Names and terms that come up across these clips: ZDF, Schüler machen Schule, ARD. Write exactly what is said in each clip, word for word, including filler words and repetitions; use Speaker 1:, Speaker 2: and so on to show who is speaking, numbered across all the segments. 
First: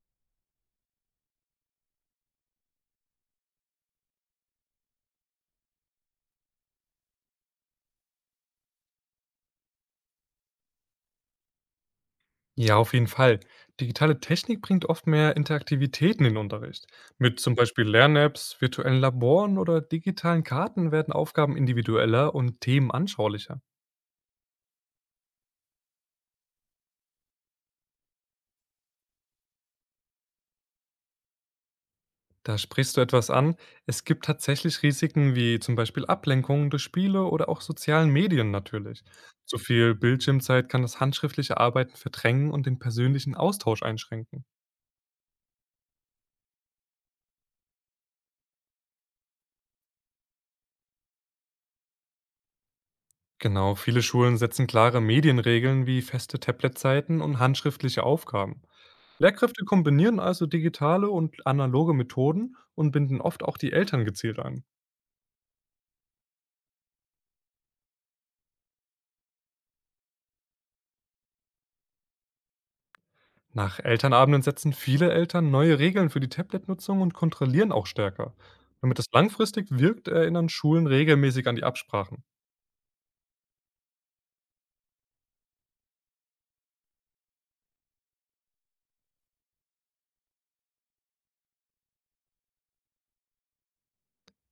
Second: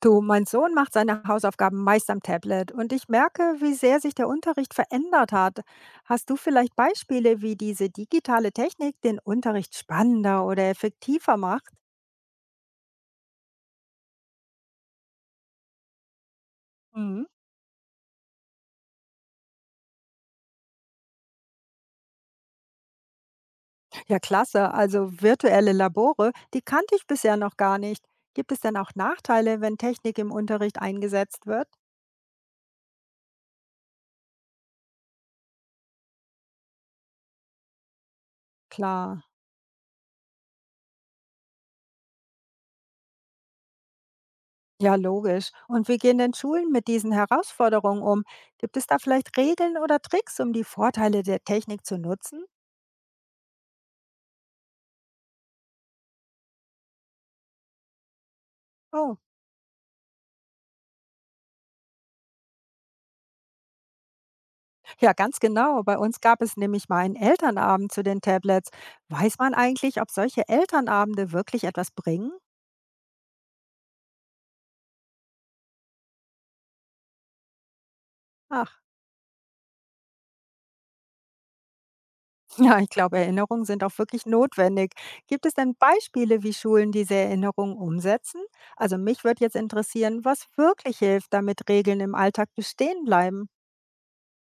Speaker 1: Du, mein Sohn macht seine Hausaufgaben meist am Tablet und ich merke, wie sehr sich der Unterricht verändert hat. Hast du vielleicht Beispiele, wie diese digitale Technik den Unterricht spannender oder effektiver macht?
Speaker 2: Ja, auf jeden Fall. Digitale Technik bringt oft mehr Interaktivitäten in den Unterricht.
Speaker 1: Mhm.
Speaker 2: Mit zum Beispiel Lern-Apps, virtuellen Laboren oder digitalen Karten werden Aufgaben individueller und Themen anschaulicher.
Speaker 1: Ja, klasse. Also virtuelle Labore, die kannte ich bisher noch gar nicht. Gibt es denn auch Nachteile, wenn Technik im Unterricht eingesetzt wird?
Speaker 2: Da sprichst du etwas an. Es gibt tatsächlich Risiken wie zum Beispiel Ablenkungen durch Spiele oder auch sozialen Medien natürlich.
Speaker 1: Klar.
Speaker 2: Zu viel Bildschirmzeit kann das handschriftliche Arbeiten verdrängen und den persönlichen Austausch einschränken.
Speaker 1: Ja, logisch. Und wie gehen denn Schulen mit diesen Herausforderungen um? Gibt es da vielleicht Regeln oder Tricks, um die Vorteile der Technik zu nutzen?
Speaker 2: Genau, viele Schulen setzen klare Medienregeln wie feste Tabletzeiten und handschriftliche Aufgaben.
Speaker 1: Oh.
Speaker 2: Lehrkräfte kombinieren also digitale und analoge Methoden und binden oft auch die Eltern gezielt ein.
Speaker 1: Ja, ganz genau. Bei uns gab es nämlich mal einen Elternabend zu den Tablets. Weiß man eigentlich, ob solche Elternabende wirklich etwas bringen?
Speaker 2: Nach Elternabenden setzen viele Eltern neue Regeln für die Tablet-Nutzung und kontrollieren auch stärker.
Speaker 1: Ach,
Speaker 2: Damit das langfristig wirkt, erinnern Schulen regelmäßig an die Absprachen.
Speaker 1: ja, ich glaube, Erinnerungen sind auch wirklich notwendig. Gibt es denn Beispiele, wie Schulen diese Erinnerungen umsetzen? Also mich würde jetzt interessieren, was wirklich hilft, damit Regeln im Alltag bestehen bleiben.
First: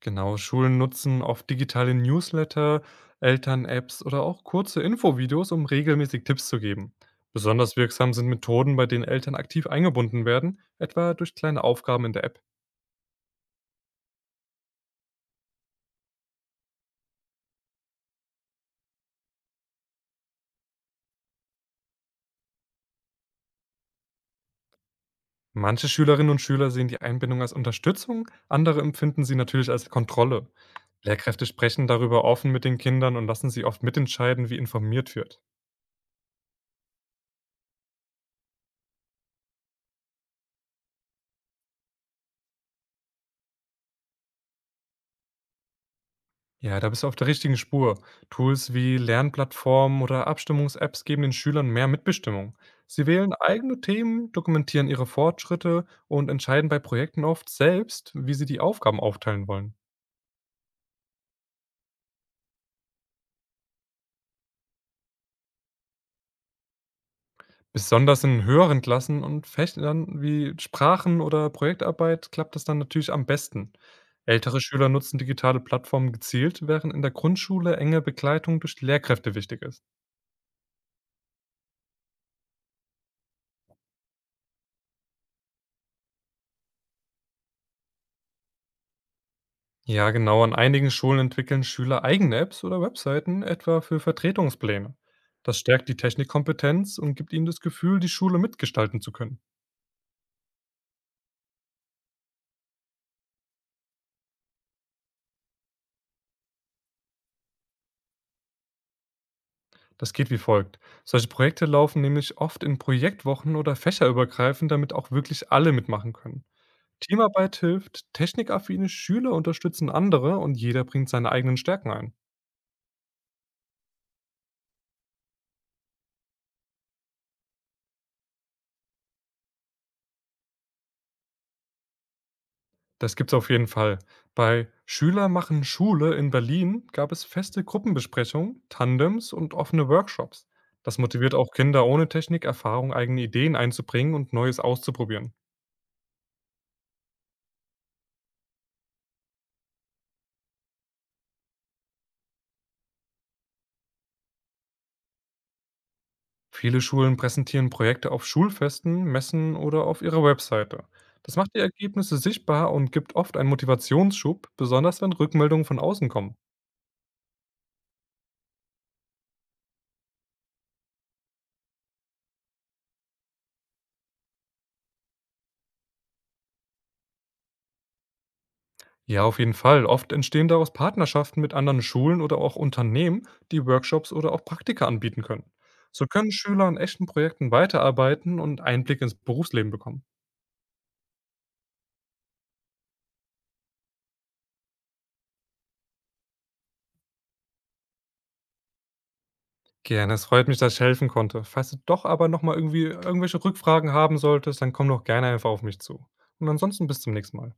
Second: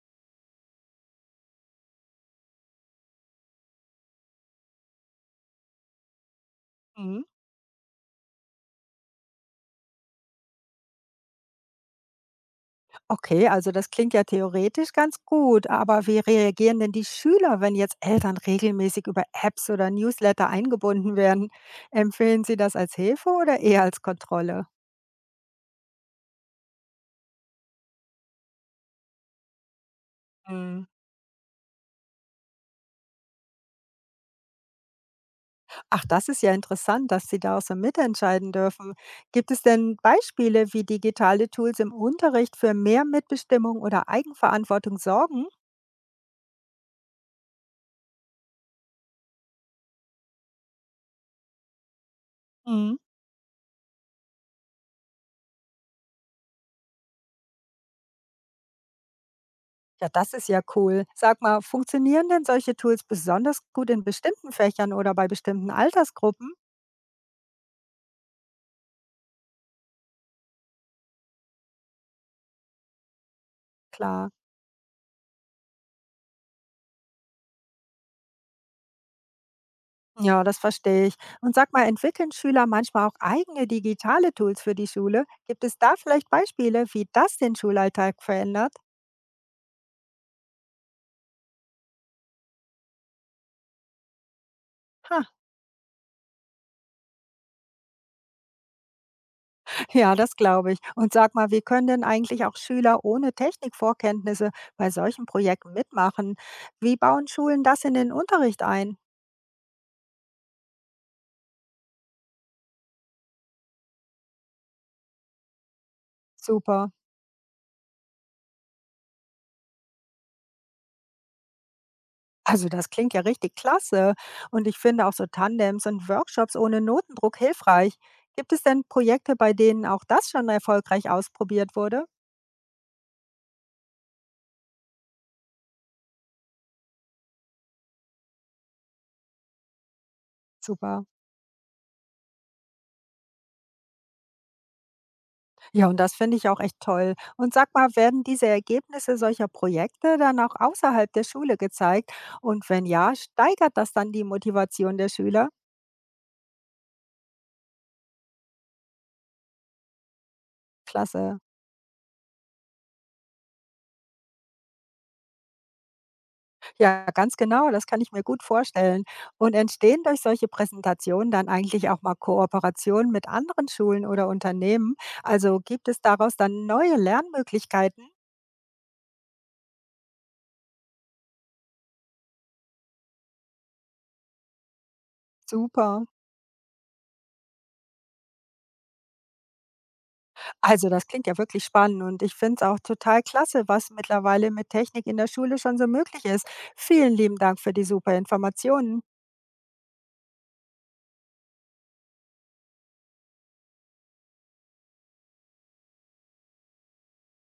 Speaker 2: Genau, Schulen nutzen oft digitale Newsletter, Eltern-Apps oder auch kurze Infovideos, um regelmäßig Tipps zu geben.
Speaker 1: Mhm.
Speaker 2: Besonders wirksam sind Methoden, bei denen Eltern aktiv eingebunden werden, etwa durch kleine Aufgaben in der App.
Speaker 1: Okay, also das klingt ja theoretisch ganz gut, aber wie reagieren denn die Schüler, wenn jetzt Eltern regelmäßig über Apps oder Newsletter eingebunden werden? Empfehlen Sie das als Hilfe oder eher als Kontrolle?
Speaker 2: Manche Schülerinnen und Schüler sehen die Einbindung als Unterstützung, andere empfinden sie natürlich als Kontrolle.
Speaker 1: Mhm.
Speaker 2: Lehrkräfte sprechen darüber offen mit den Kindern und lassen sie oft mitentscheiden, wie informiert wird.
Speaker 1: Ach, das ist ja interessant, dass Sie da auch so mitentscheiden dürfen. Gibt es denn Beispiele, wie digitale Tools im Unterricht für mehr Mitbestimmung oder Eigenverantwortung sorgen?
Speaker 2: Ja, da bist du auf der richtigen Spur. Tools wie Lernplattformen oder Abstimmungs-Apps geben den Schülern mehr Mitbestimmung.
Speaker 1: Mhm.
Speaker 2: Sie wählen eigene Themen, dokumentieren ihre Fortschritte und entscheiden bei Projekten oft selbst, wie sie die Aufgaben aufteilen wollen.
Speaker 1: Ja, das ist ja cool. Sag mal, funktionieren denn solche Tools besonders gut in bestimmten Fächern oder bei bestimmten Altersgruppen?
Speaker 2: Besonders in höheren Klassen und Fächern wie Sprachen oder Projektarbeit klappt das dann natürlich am besten.
Speaker 1: Klar.
Speaker 2: Ältere Schüler nutzen digitale Plattformen gezielt, während in der Grundschule enge Begleitung durch die Lehrkräfte wichtig ist.
Speaker 1: Ja, das verstehe ich. Und sag mal, entwickeln Schüler manchmal auch eigene digitale Tools für die Schule? Gibt es da vielleicht Beispiele, wie das den Schulalltag verändert?
Speaker 2: Ja, genau, an einigen Schulen entwickeln Schüler eigene Apps oder Webseiten, etwa für Vertretungspläne.
Speaker 1: Ha,
Speaker 2: Das stärkt die Technikkompetenz und gibt ihnen das Gefühl, die Schule mitgestalten zu können.
Speaker 1: ja, das glaube ich. Und sag mal, wie können denn eigentlich auch Schüler ohne Technikvorkenntnisse bei solchen Projekten mitmachen? Wie bauen Schulen das in den Unterricht ein?
Speaker 2: Das geht wie folgt. Solche Projekte laufen nämlich oft in Projektwochen oder fächerübergreifend, damit auch wirklich alle mitmachen können.
Speaker 1: Super.
Speaker 2: Teamarbeit hilft, technikaffine Schüler unterstützen andere und jeder bringt seine eigenen Stärken ein.
Speaker 1: Also das klingt ja richtig klasse. Und ich finde auch so Tandems und Workshops ohne Notendruck hilfreich. Gibt es denn Projekte, bei denen auch das schon erfolgreich ausprobiert wurde?
Speaker 2: Das gibt's auf jeden Fall. Bei Schüler machen Schule in Berlin gab es feste Gruppenbesprechungen, Tandems und offene Workshops. Das
Speaker 1: Super.
Speaker 2: motiviert auch Kinder ohne Technikerfahrung, eigene Ideen einzubringen und Neues auszuprobieren.
Speaker 1: Ja, und das finde ich auch echt toll. Und sag mal, werden diese Ergebnisse solcher Projekte dann auch außerhalb der Schule gezeigt? Und wenn ja, steigert das dann die Motivation der Schüler?
Speaker 2: Viele Schulen präsentieren Projekte auf Schulfesten, Messen oder auf ihrer Webseite. Das
Speaker 1: Klasse.
Speaker 2: macht die Ergebnisse sichtbar und gibt oft einen Motivationsschub, besonders wenn Rückmeldungen von außen kommen.
Speaker 1: Ja, ganz genau, das kann ich mir gut vorstellen. Und entstehen durch solche Präsentationen dann eigentlich auch mal Kooperationen mit anderen Schulen oder Unternehmen? Also gibt es daraus dann neue Lernmöglichkeiten?
Speaker 2: Ja, auf jeden Fall. Oft entstehen daraus Partnerschaften mit anderen Schulen oder auch Unternehmen, die Workshops oder auch Praktika anbieten können. So
Speaker 1: Super.
Speaker 2: können Schüler an echten Projekten weiterarbeiten und Einblick ins Berufsleben bekommen.
Speaker 1: Also das klingt ja wirklich spannend und ich finde es auch total klasse, was mittlerweile mit Technik in der Schule schon so möglich ist. Vielen lieben Dank für die super Informationen.
Speaker 2: Gerne, es freut mich, dass ich helfen konnte. Falls du doch aber nochmal irgendwie irgendwelche Rückfragen haben solltest, dann komm doch gerne einfach auf mich zu. Und ansonsten bis zum nächsten Mal.